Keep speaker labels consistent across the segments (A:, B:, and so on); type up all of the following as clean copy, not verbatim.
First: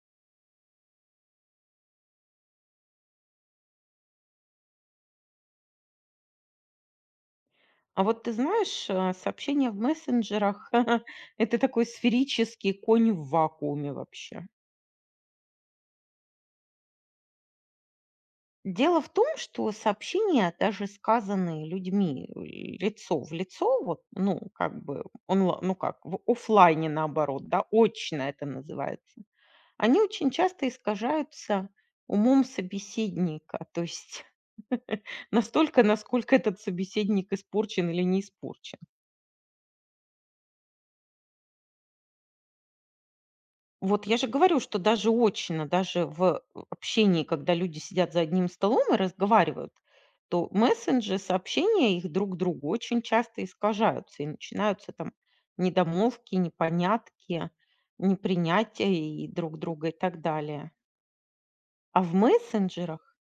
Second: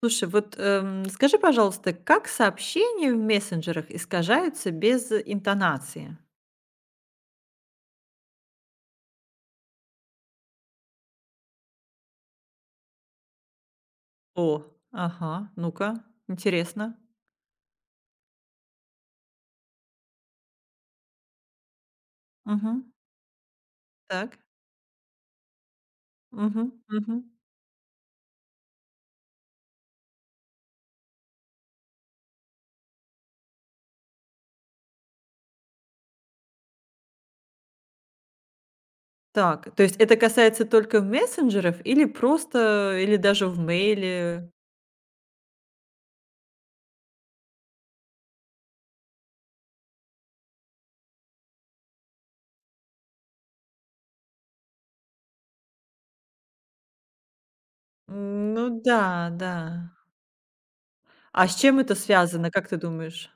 A: Слушай, вот, скажи, пожалуйста, как сообщения в мессенджерах искажаются без интонации?
B: А вот ты знаешь, сообщения в мессенджерах это такой сферический конь в вакууме вообще.
A: О, ага, ну-ка, интересно.
B: Дело в том, что сообщения, даже сказанные людьми
A: Мгм.
B: лицо в лицо, вот, ну,
A: Так.
B: как бы, ну, как, в
A: Мгм.
B: оффлайне
A: Мгм.
B: наоборот, да, очно это называется, они очень часто искажаются умом собеседника, то есть настолько, насколько этот собеседник испорчен или не испорчен.
A: Так, то есть это касается только мессенджеров или просто, или даже в
B: Вот я же
A: мейле?
B: говорю, что даже очно, даже в общении, когда люди сидят за одним столом и разговаривают, то мессенджи, сообщения их друг другу очень часто искажаются, и начинаются там недомолвки, непонятки,
A: Ну
B: непринятия и
A: да,
B: друг друга
A: да.
B: и так далее.
A: А с чем это
B: А в
A: связано, как ты
B: мессенджерах
A: думаешь?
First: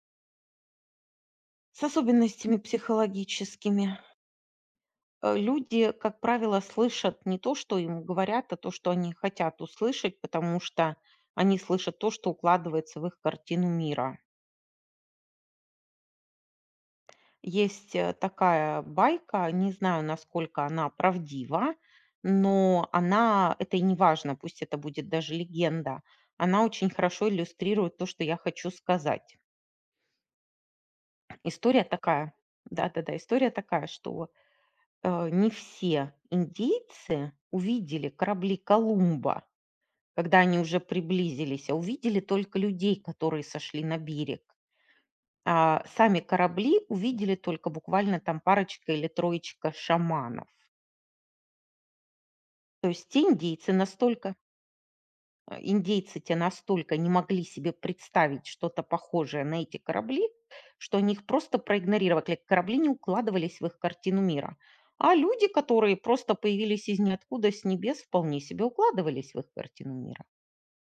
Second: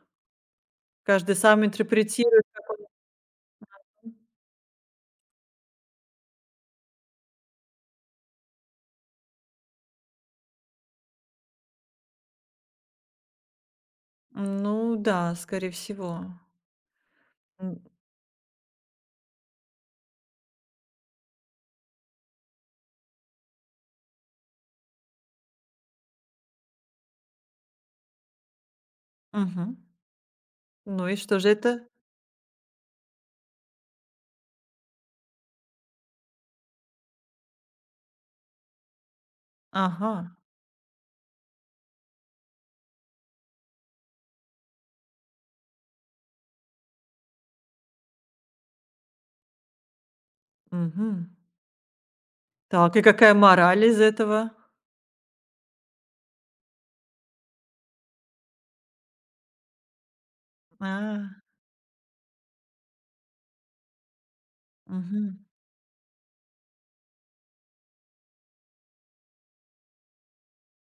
A: Каждый сам
B: с
A: интерпретирует.
B: особенностями психологическими люди, как правило, слышат не то, что им говорят, а то, что они хотят услышать, потому что они слышат то, что укладывается в их картину мира.
A: Ну да, скорее всего. М,
B: Есть такая байка, не знаю, насколько она правдива, но она, это и не важно, пусть это будет даже легенда, она очень хорошо иллюстрирует то, что я хочу сказать.
A: мгм. Ну и что же
B: История
A: это?
B: такая, да-да-да, история такая, что не все индейцы увидели корабли Колумба,
A: Ага.
B: когда они уже приблизились, а увидели только людей, которые сошли на берег. А сами корабли увидели только буквально там парочка или троечка шаманов.
A: Мгм.
B: То
A: Так, и
B: есть те
A: какая
B: индейцы
A: мораль из
B: настолько,
A: этого?
B: индейцы те настолько не могли себе представить что-то похожее на эти корабли, что они их
A: А,
B: просто проигнорировали. Корабли не укладывались в их картину мира. А
A: мгм.
B: люди, которые просто появились из ниоткуда с небес, вполне себе укладывались в их картину мира.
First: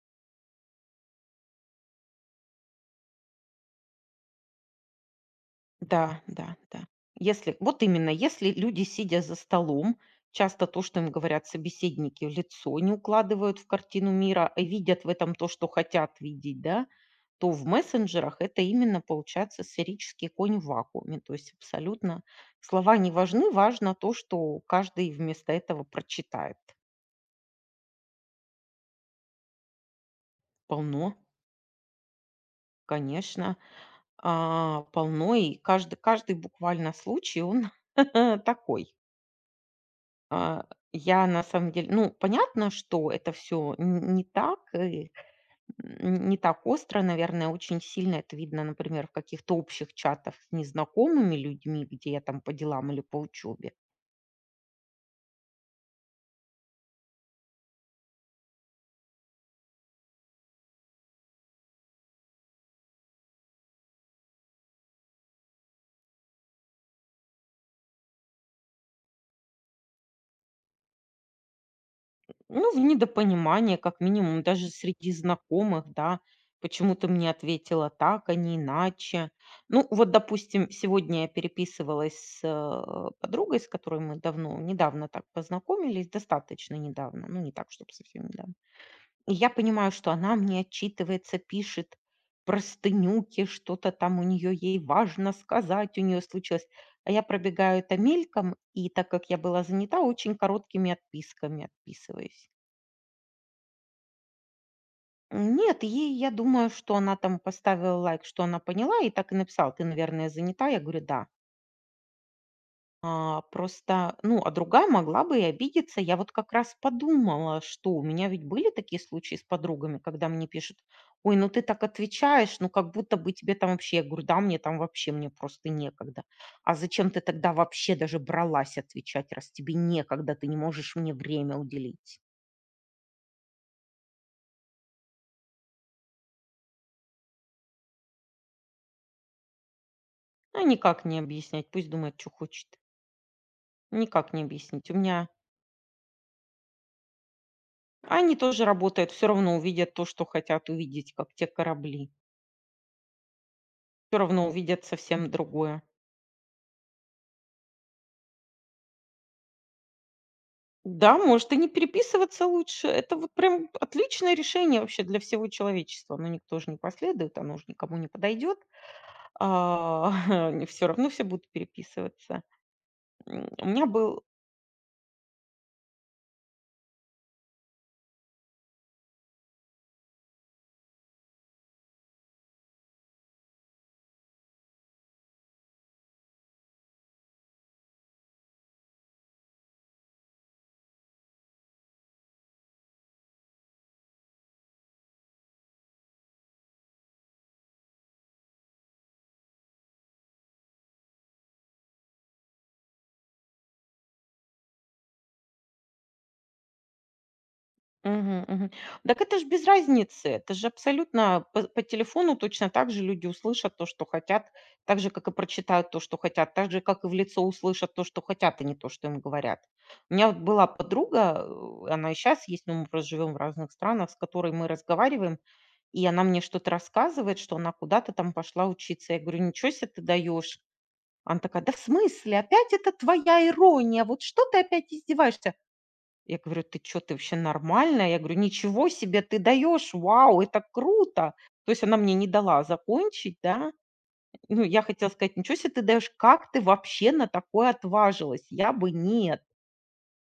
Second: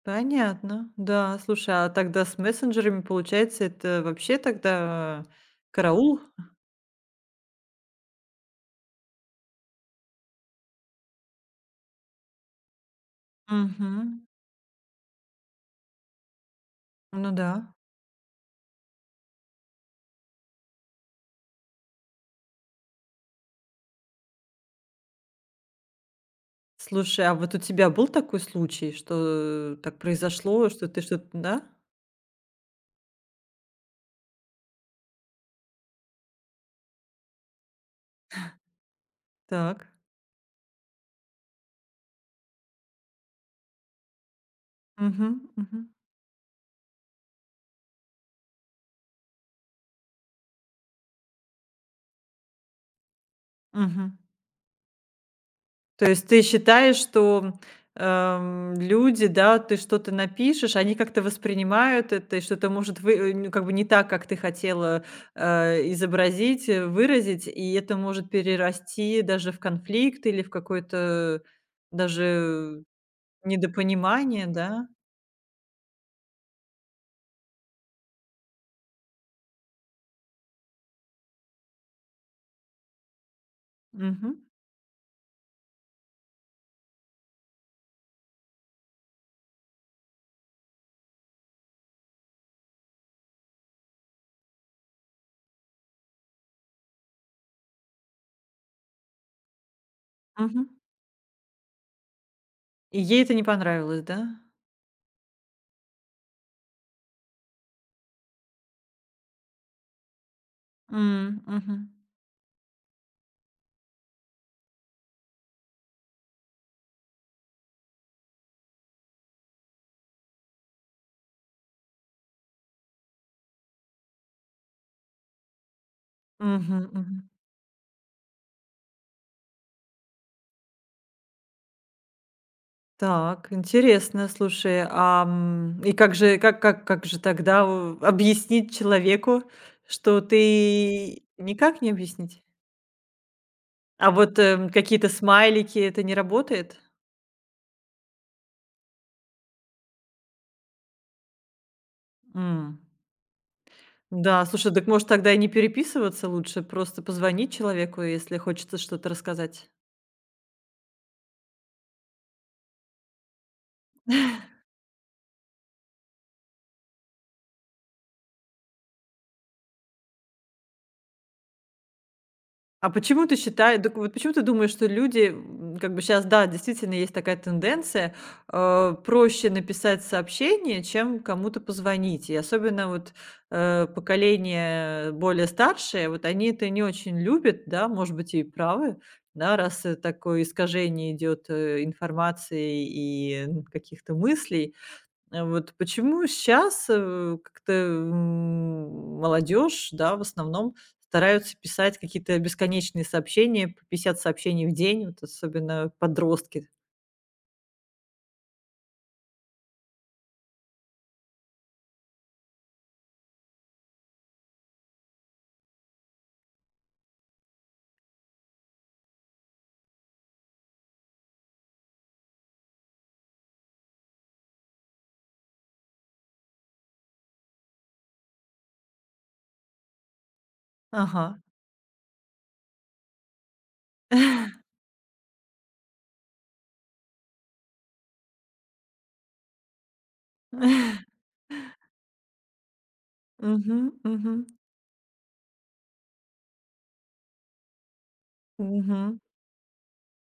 A: Понятно. Да, слушай, а тогда с мессенджерами, получается, это вообще тогда караул?
B: Да, да, да. Если, вот именно, если люди, сидя за столом, часто то, что им говорят собеседники в лицо, не укладывают в
A: Мгм.
B: картину мира, а видят в этом то, что хотят видеть, да,
A: Ну
B: то в
A: да.
B: мессенджерах это именно получается сферический конь в вакууме. То есть абсолютно слова не важны, важно то, что каждый вместо этого прочитает.
A: Слушай, а вот у тебя был такой случай, что так произошло, что ты
B: Полно,
A: что-то, да?
B: конечно, а, полно, и каждый, каждый буквально случай, он такой.
A: Так.
B: А, я на самом деле ну, понятно, что это все не так, и
A: Угу, угу,
B: н не так остро, наверное, очень сильно это видно, например, в каких-то общих чатах с незнакомыми людьми, где я там по делам или по учебе.
A: мгм. То есть ты считаешь, что, люди, да, ты что-то напишешь, они как-то воспринимают это, и что это может вы ну, как бы не так, как ты хотела, изобразить, выразить, и это может перерасти даже в конфликт или в какое-то
B: Ну, в
A: даже
B: недопонимание, как минимум,
A: недопонимание,
B: даже
A: да?
B: среди знакомых, да. Почему ты мне ответила так, а не иначе? Ну, вот, допустим, сегодня я переписывалась с, подругой, с которой мы
A: Мгм,
B: давно недавно так познакомились, достаточно недавно, ну, не так, чтобы совсем недавно. И я понимаю, что она мне отчитывается, пишет простынюки, что-то там у нее ей важно сказать, у нее случилось. А я пробегаю это мельком, и так как я была занята, очень
A: мгм.
B: короткими отписками отписываюсь.
A: И ей это не понравилось, да?
B: Нет, ей, я думаю, что она там поставила лайк, что она поняла, и так и написала, ты, наверное, занята. Я говорю, да.
A: Мгм.
B: А, просто, ну, а другая могла бы и обидеться. Я вот как раз подумала, что у меня ведь были такие случаи с подругами, когда мне пишут, ой, ну ты так отвечаешь, ну как будто бы тебе там вообще, я говорю, да, мне там вообще, мне просто некогда. А
A: Мгм,
B: зачем
A: мгм.
B: ты тогда вообще даже бралась отвечать, раз тебе некогда, ты не можешь мне время уделить?
A: Так, интересно, слушай, и как же тогда у объяснить человеку, что
B: А никак не
A: ты
B: объяснять,
A: никак
B: пусть
A: не
B: думает, что
A: объяснить?
B: хочет.
A: А
B: Никак
A: вот,
B: не объяснить. У
A: какие-то
B: меня
A: смайлики — это не работает?
B: они тоже работают, все равно увидят то, что хотят увидеть, как те корабли.
A: М.
B: Все
A: Да,
B: равно
A: слушай,
B: увидят
A: так может
B: совсем
A: тогда и не
B: другое.
A: переписываться лучше, просто позвонить человеку, если хочется что-то рассказать?
B: Да, может, и не переписываться лучше. Это вот прям отличное решение вообще для всего человечества. Но никто же не последует, оно же никому не подойдет. Все равно все будут переписываться.
A: А почему ты
B: У
A: считаешь,
B: меня
A: дак вот
B: был.
A: почему ты думаешь, что люди, как бы сейчас, да, действительно есть такая тенденция, проще написать сообщение, чем кому-то позвонить. И особенно вот, поколение более старшее, вот они это не очень любят, да, может быть, и правы, да, раз, такое искажение идет, информации и, н каких-то мыслей. Вот почему сейчас как-то, молодежь, да, в основном стараются писать какие-то бесконечные сообщения, по 50 сообщений в день, вот особенно подростки.
B: Мгм, мгм. Так это ж без разницы. Это же абсолютно по телефону точно так же люди услышат то, что хотят, так же, как и прочитают то, что хотят, так же, как и в лицо услышат то, что хотят, а не то, что им говорят. У меня вот была подруга, она и сейчас есть, но мы просто живем в разных странах, с которой мы разговариваем, и она мне что-то рассказывает, что она куда-то там пошла учиться. Я говорю, ничего себе ты даешь. Она
A: Ага.
B: такая, да в смысле, опять это твоя ирония, вот что ты опять издеваешься? Я говорю: "Ты что, ты вообще нормальная?" Я говорю: "Ничего себе ты даешь! Вау, это круто!" То есть она мне не дала закончить, да.
A: Мгм, мгм,
B: Ну, я хотела сказать: "Ничего себе ты даешь! Как ты вообще на такое отважилась? Я бы
A: мгм.
B: нет".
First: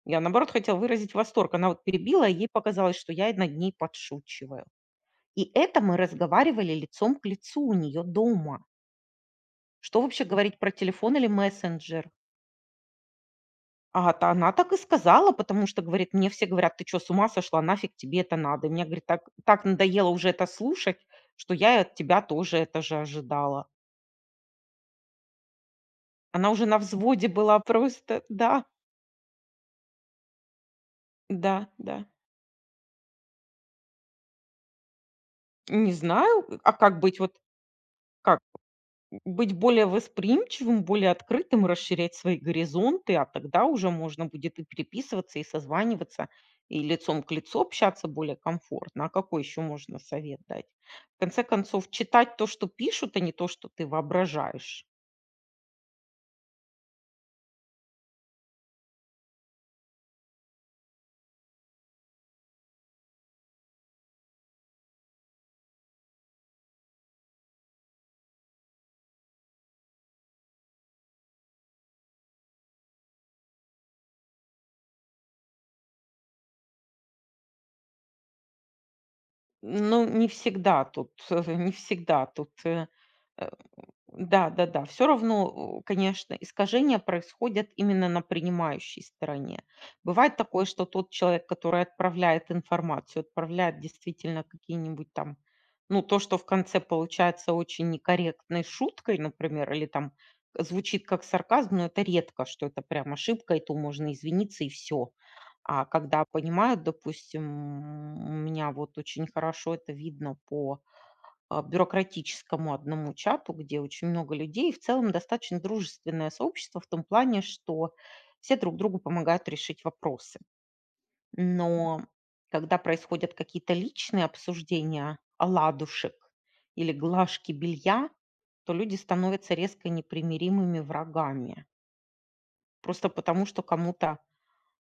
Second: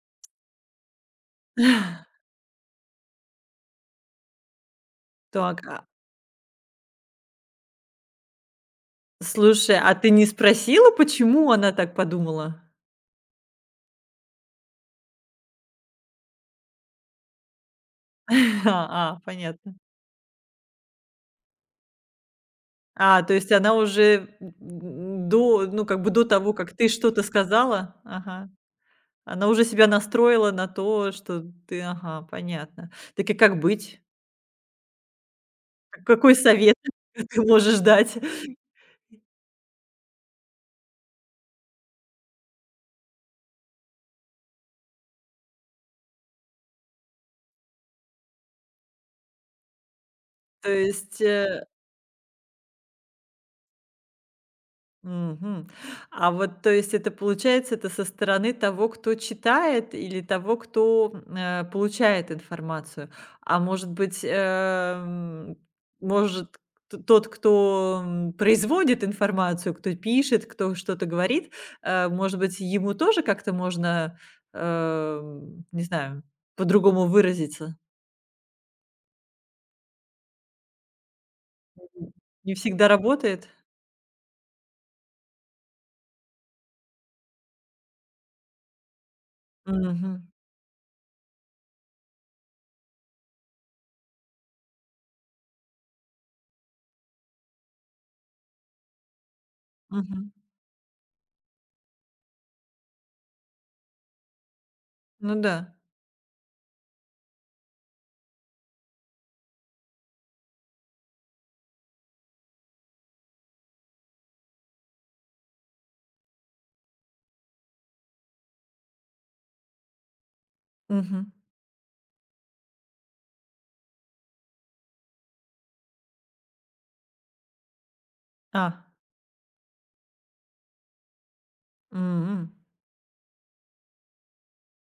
B: Я, наоборот, хотела выразить восторг. Она вот перебила, и ей показалось, что я над ней подшучиваю. И
A: Так,
B: это
A: а,
B: мы разговаривали лицом к лицу у нее дома.
A: слушай, а
B: Что
A: ты
B: вообще
A: не
B: говорить про
A: спросила,
B: телефон или
A: почему она так
B: мессенджер?
A: подумала?
B: А, та она так и сказала, потому что, говорит, мне все говорят: "Ты что с ума сошла? Нафиг тебе это надо?" И мне, говорит,
A: А,
B: так
A: понятно.
B: надоело уже это слушать, что я и от тебя тоже это же
A: А, то есть
B: ожидала.
A: она уже до ну, как бы до
B: Она
A: того,
B: уже
A: как
B: на
A: ты что-то
B: взводе была
A: сказала?
B: просто.
A: Ага.
B: Да,
A: Она уже себя настроила на то, что
B: да,
A: ты
B: да.
A: ага, понятно. Так и как быть?
B: Не
A: Какой
B: знаю, а
A: совет
B: как быть? Вот
A: ты можешь дать?
B: как? Быть более восприимчивым, более открытым, расширять свои горизонты, а тогда уже можно будет и переписываться, и созваниваться, и лицом к лицу общаться более комфортно. А какой еще можно совет дать?
A: То
B: В
A: есть,
B: конце
A: э.
B: концов, читать то, что пишут, а не то, что ты воображаешь.
A: Мгм. А вот, то есть, это получается, это со стороны того, кто читает или того, кто, получает информацию. А может быть, может, т тот, кто, производит информацию, кто пишет, кто что-то говорит, может быть, ему тоже как-то можно, не знаю, по-другому выразиться?
B: Ну, не всегда тут, не всегда тут
A: Не всегда
B: э,
A: работает?
B: да-да-да, все равно, конечно, искажения происходят именно на принимающей стороне.
A: Мгм,
B: Бывает такое, что тот человек, который отправляет информацию, отправляет действительно какие-нибудь там, ну, то, что в конце получается очень некорректной шуткой, например, или там
A: мгм.
B: звучит как сарказм, но это редко, что это прям ошибка, и то можно извиниться, и все.
A: Ну да.
B: А когда понимают, допустим, у меня вот очень хорошо это видно по бюрократическому одному чату, где очень много людей. И в целом достаточно дружественное сообщество в том плане, что все друг другу помогают решить вопросы.
A: Мгм.
B: Но когда происходят какие-то личные обсуждения оладушек или глажки белья,
A: А.
B: то люди становятся резко непримиримыми врагами.
A: М.
B: Просто потому, что кому-то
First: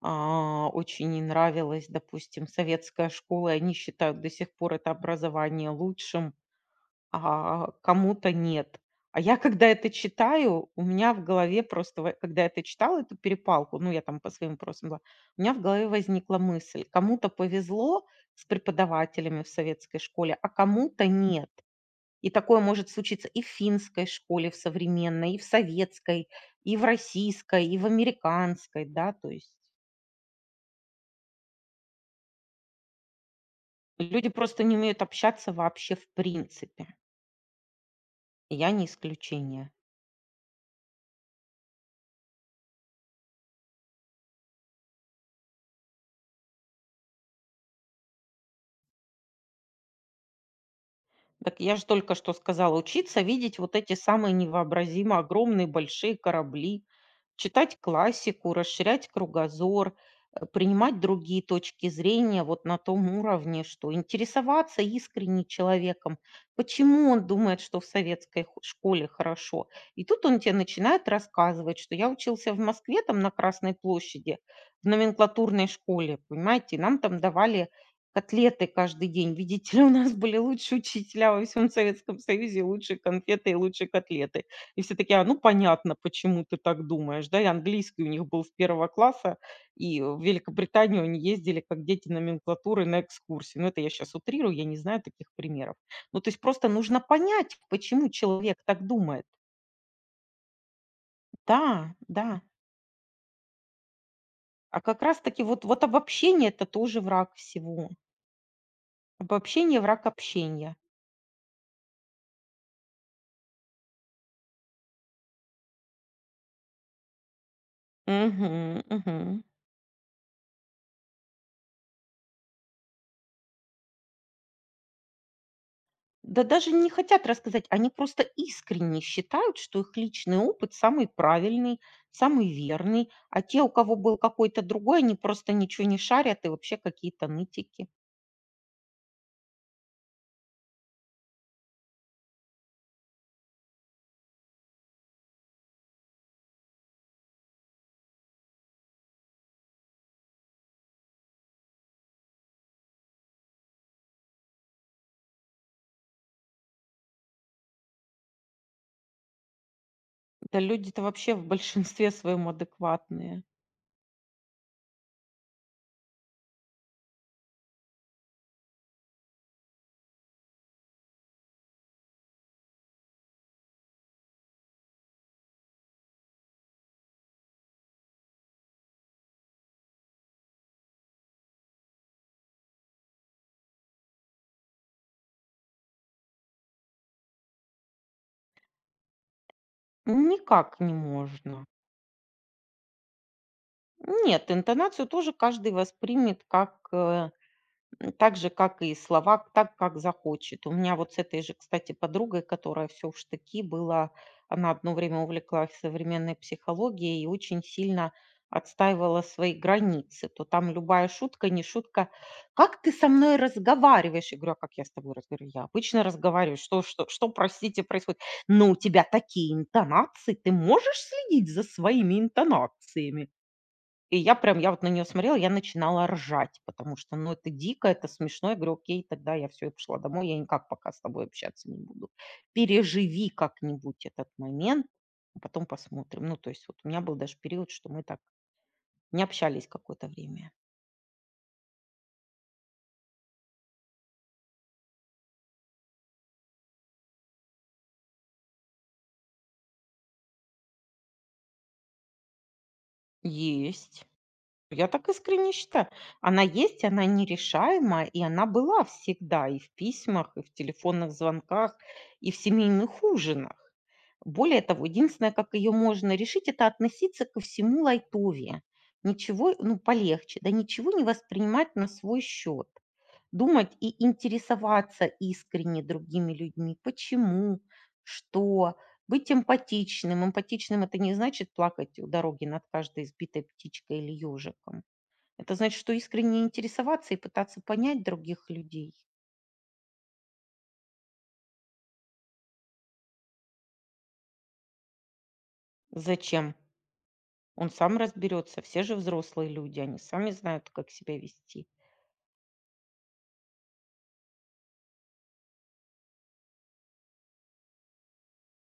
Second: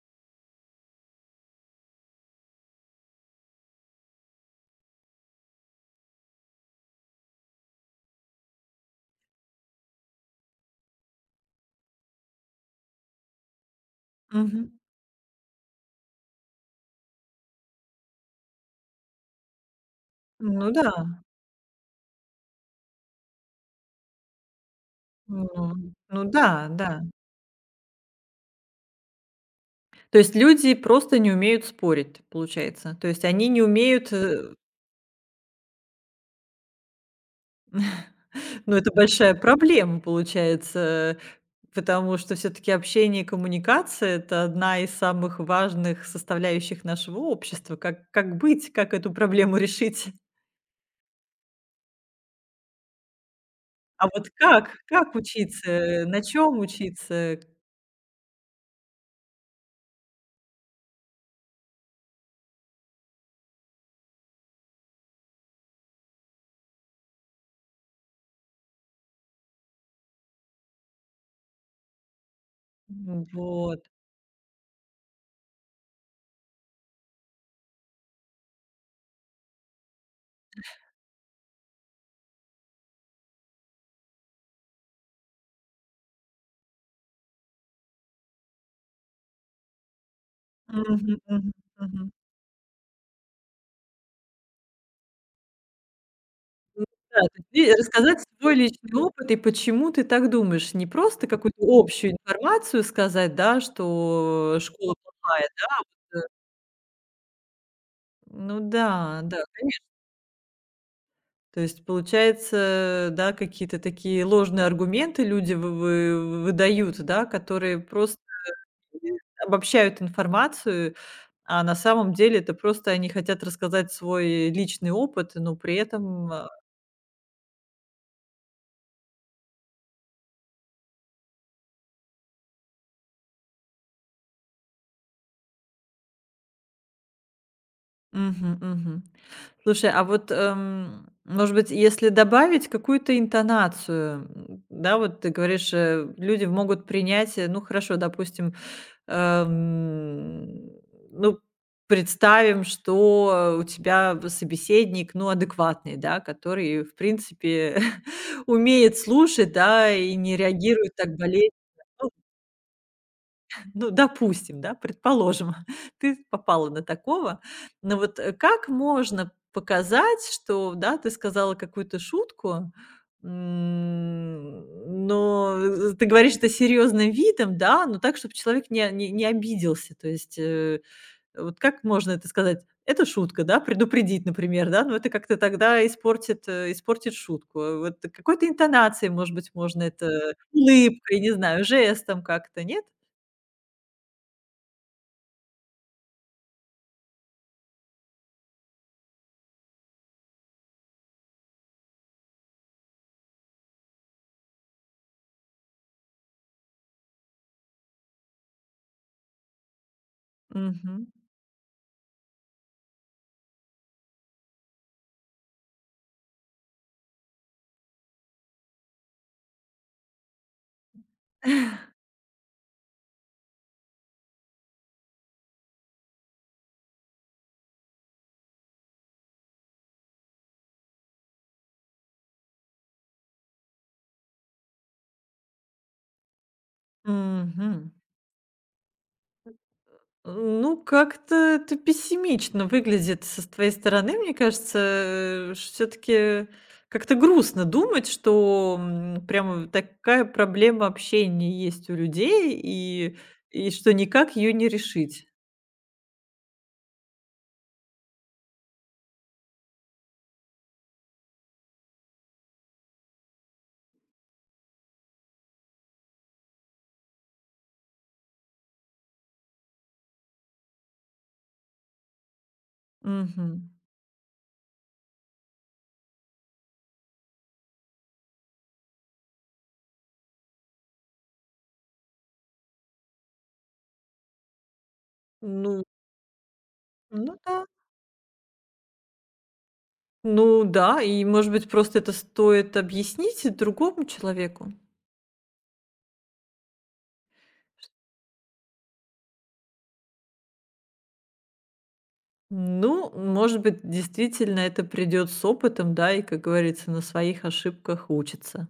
B: очень не нравилась, допустим, советская школа, и они считают до сих пор это образование лучшим, а кому-то нет. А я, когда это читаю, у меня в голове просто, когда я это читала, эту перепалку, ну, я там по своим
A: Мгм.
B: вопросам была, у меня в голове возникла мысль, кому-то повезло с преподавателями в советской школе, а
A: Ну да,
B: кому-то нет. И такое может случиться и в финской школе, в современной, и в
A: ну ну
B: советской,
A: да,
B: и в
A: да.
B: российской, и в американской, да, то есть
A: То есть люди просто не умеют спорить, получается. То есть они не умеют,
B: люди
A: э.
B: просто не умеют общаться вообще в принципе. И я
A: Ну,
B: не
A: это большая
B: исключение.
A: проблема получается, потому что все таки общение и коммуникация — это одна из самых важных составляющих нашего общества. Как быть, как эту проблему решить?
B: Так я же только что сказала, учиться видеть вот эти
A: А вот
B: самые
A: как? Как
B: невообразимо огромные
A: учиться,
B: большие
A: на чем
B: корабли,
A: учиться?
B: читать классику, расширять кругозор, принимать другие точки зрения вот на том уровне, что интересоваться искренне человеком, почему он думает, что в советской школе хорошо. И тут он тебе начинает рассказывать, что я учился в Москве там на Красной
A: Вот.
B: площади, в номенклатурной школе, понимаете, и нам там давали котлеты каждый день. Видите ли, у нас были лучшие учителя во всем Советском Союзе, и лучшие конфеты и лучшие котлеты. И все такие: "А, ну понятно, почему ты так думаешь". Да, и английский у них был с первого класса, и в
A: Мгм,
B: Великобританию они
A: мгм,
B: ездили как дети
A: мгм.
B: номенклатуры на экскурсии. Ну, это я сейчас утрирую, я не знаю таких примеров. Ну, то есть просто нужно
A: Да, то есть
B: понять,
A: ты
B: почему
A: рассказать свой
B: человек так
A: личный
B: думает.
A: опыт и почему ты так думаешь. Не просто какую-то
B: Да,
A: общую
B: да.
A: информацию сказать, да, что
B: А
A: школа
B: как раз таки
A: плохая,
B: вот
A: да.
B: обобщение - это тоже враг всего.
A: Ну да, да.
B: Обобщение - враг общения.
A: То есть, получается, да, какие-то такие ложные аргументы люди вы выдают, да, которые просто
B: Мгм, мгм.
A: обобщают информацию, а на самом деле это просто они хотят рассказать свой личный опыт, но при этом,
B: Да
A: а.
B: даже не хотят рассказать, они просто искренне считают, что их личный опыт самый правильный, самый верный, а те, у кого был какой-то другой, они просто ничего не шарят и вообще какие-то нытики.
A: Мгм, мгм. Слушай, а вот, может быть, если добавить какую-то интонацию, да, вот ты говоришь, люди могут принять, э, ну хорошо, допустим, эм, ну представим, что у тебя собеседник, ну адекватный, да, который в принципе умеет слушать, да, и не
B: Да
A: реагирует
B: люди-то
A: так
B: вообще в
A: болезненно.
B: большинстве своем адекватные.
A: Ну, допустим, да, предположим, ты попала на такого. Но вот, как можно показать, что, да, ты сказала какую-то шутку, м, но, ты говоришь это серьезным видом, да, но так, чтобы человек не обиделся. То есть, вот как можно это сказать? Это шутка, да, предупредить, например, да, но это как-то тогда испортит, испортит шутку. Вот какой-то интонацией, может быть, можно это
B: Никак не
A: улыбкой, не знаю,
B: можно.
A: жестом как-то, нет?
B: Нет, интонацию тоже каждый воспримет как так же, как и слова, так, как захочет. У меня вот с этой же, кстати, подругой, которая все в штыки была, она одно время увлеклась современной психологией и очень сильно отстаивала свои границы, то там
A: Мгм.
B: любая шутка, не шутка. Как ты со мной разговариваешь? Я говорю, а как я с тобой разговариваю? Я обычно разговариваю. Что, что, что, простите, происходит? Но у тебя такие интонации. Ты можешь следить за своими интонациями? И я прям, я вот на нее смотрела, я начинала ржать, потому что, ну, это дико, это смешно. Я говорю, окей, тогда я все, я пошла домой, я никак пока с тобой общаться не буду. Переживи как-нибудь этот момент, а потом посмотрим. Ну, то есть вот у меня был даже период, что
A: Мгм.
B: мы так не общались какое-то время.
A: Ну, как-то это пессимично выглядит со с твоей стороны. Мне кажется, все таки как-то грустно думать, что, прямо такая проблема общения есть у людей, и что
B: Есть.
A: никак ее не
B: Я так
A: решить.
B: искренне считаю. Она есть, она нерешаема, и она была всегда и в письмах, и в телефонных звонках, и в семейных ужинах. Более того, единственное, как ее можно решить, это относиться ко всему лайтове. Ничего, ну, полегче, да ничего не воспринимать на свой счет.
A: Мгм.
B: Думать и интересоваться искренне другими людьми. Почему? Что? Быть эмпатичным. Эмпатичным это не значит плакать у дороги над каждой избитой птичкой или ежиком, это значит,
A: Ну
B: что искренне интересоваться и
A: ну да.
B: пытаться понять других людей.
A: Ну да, и, может быть, просто это стоит объяснить другому человеку.
B: Зачем? Он сам разберется. Все же взрослые люди, они сами знают, как себя вести.
A: Ну, может быть, действительно это придет с опытом, да, и, как говорится, на своих ошибках учится.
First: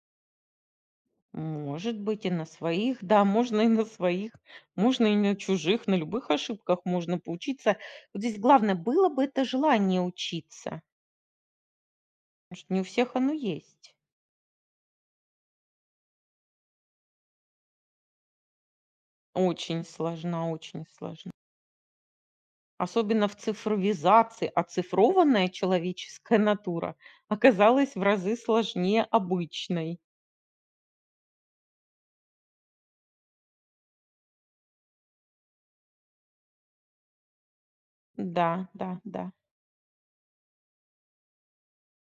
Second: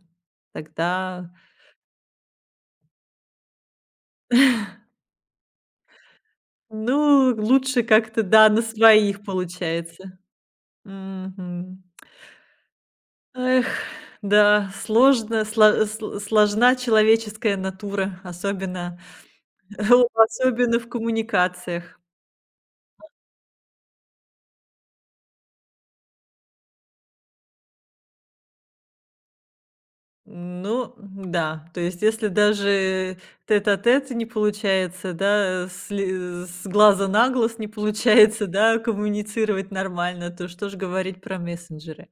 A: Тогда,
B: Может быть, и на своих, да, можно и на своих, можно и на чужих, на любых ошибках можно
A: ну,
B: поучиться.
A: лучше
B: Вот
A: как-то,
B: здесь
A: да, на
B: главное, было
A: своих
B: бы это желание
A: получается.
B: учиться,
A: Мгм.
B: потому что не у всех оно
A: Эх,
B: есть.
A: да, сложно, сложна человеческая натура, особенно
B: Очень сложно,
A: особенно
B: очень
A: в
B: сложно.
A: коммуникациях.
B: Особенно в цифровизации оцифрованная человеческая натура оказалась в разы сложнее обычной.
A: Ну да, то есть если даже тет-а-тет не получается, да, с глаза на глаз не
B: Да,
A: получается, да,
B: да, да.
A: коммуницировать нормально, то что ж говорить про мессенджеры.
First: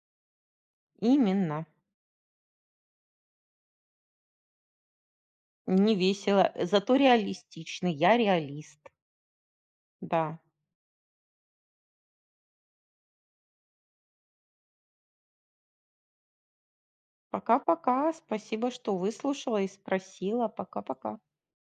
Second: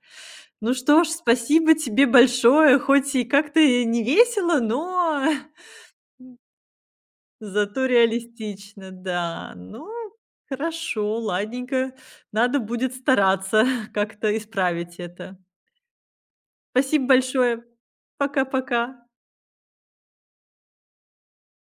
A: Ну что ж,
B: Именно.
A: спасибо тебе большое, хоть и как-то и не весело, но
B: Не весело, зато
A: зато
B: реалистичный. Я реалист.
A: реалистично, да. Ну,
B: Да.
A: хорошо, ладненько, надо будет стараться как-то исправить это. Спасибо большое.
B: Пока-пока. Спасибо, что
A: Пока-пока.
B: выслушала и спросила. Пока-пока.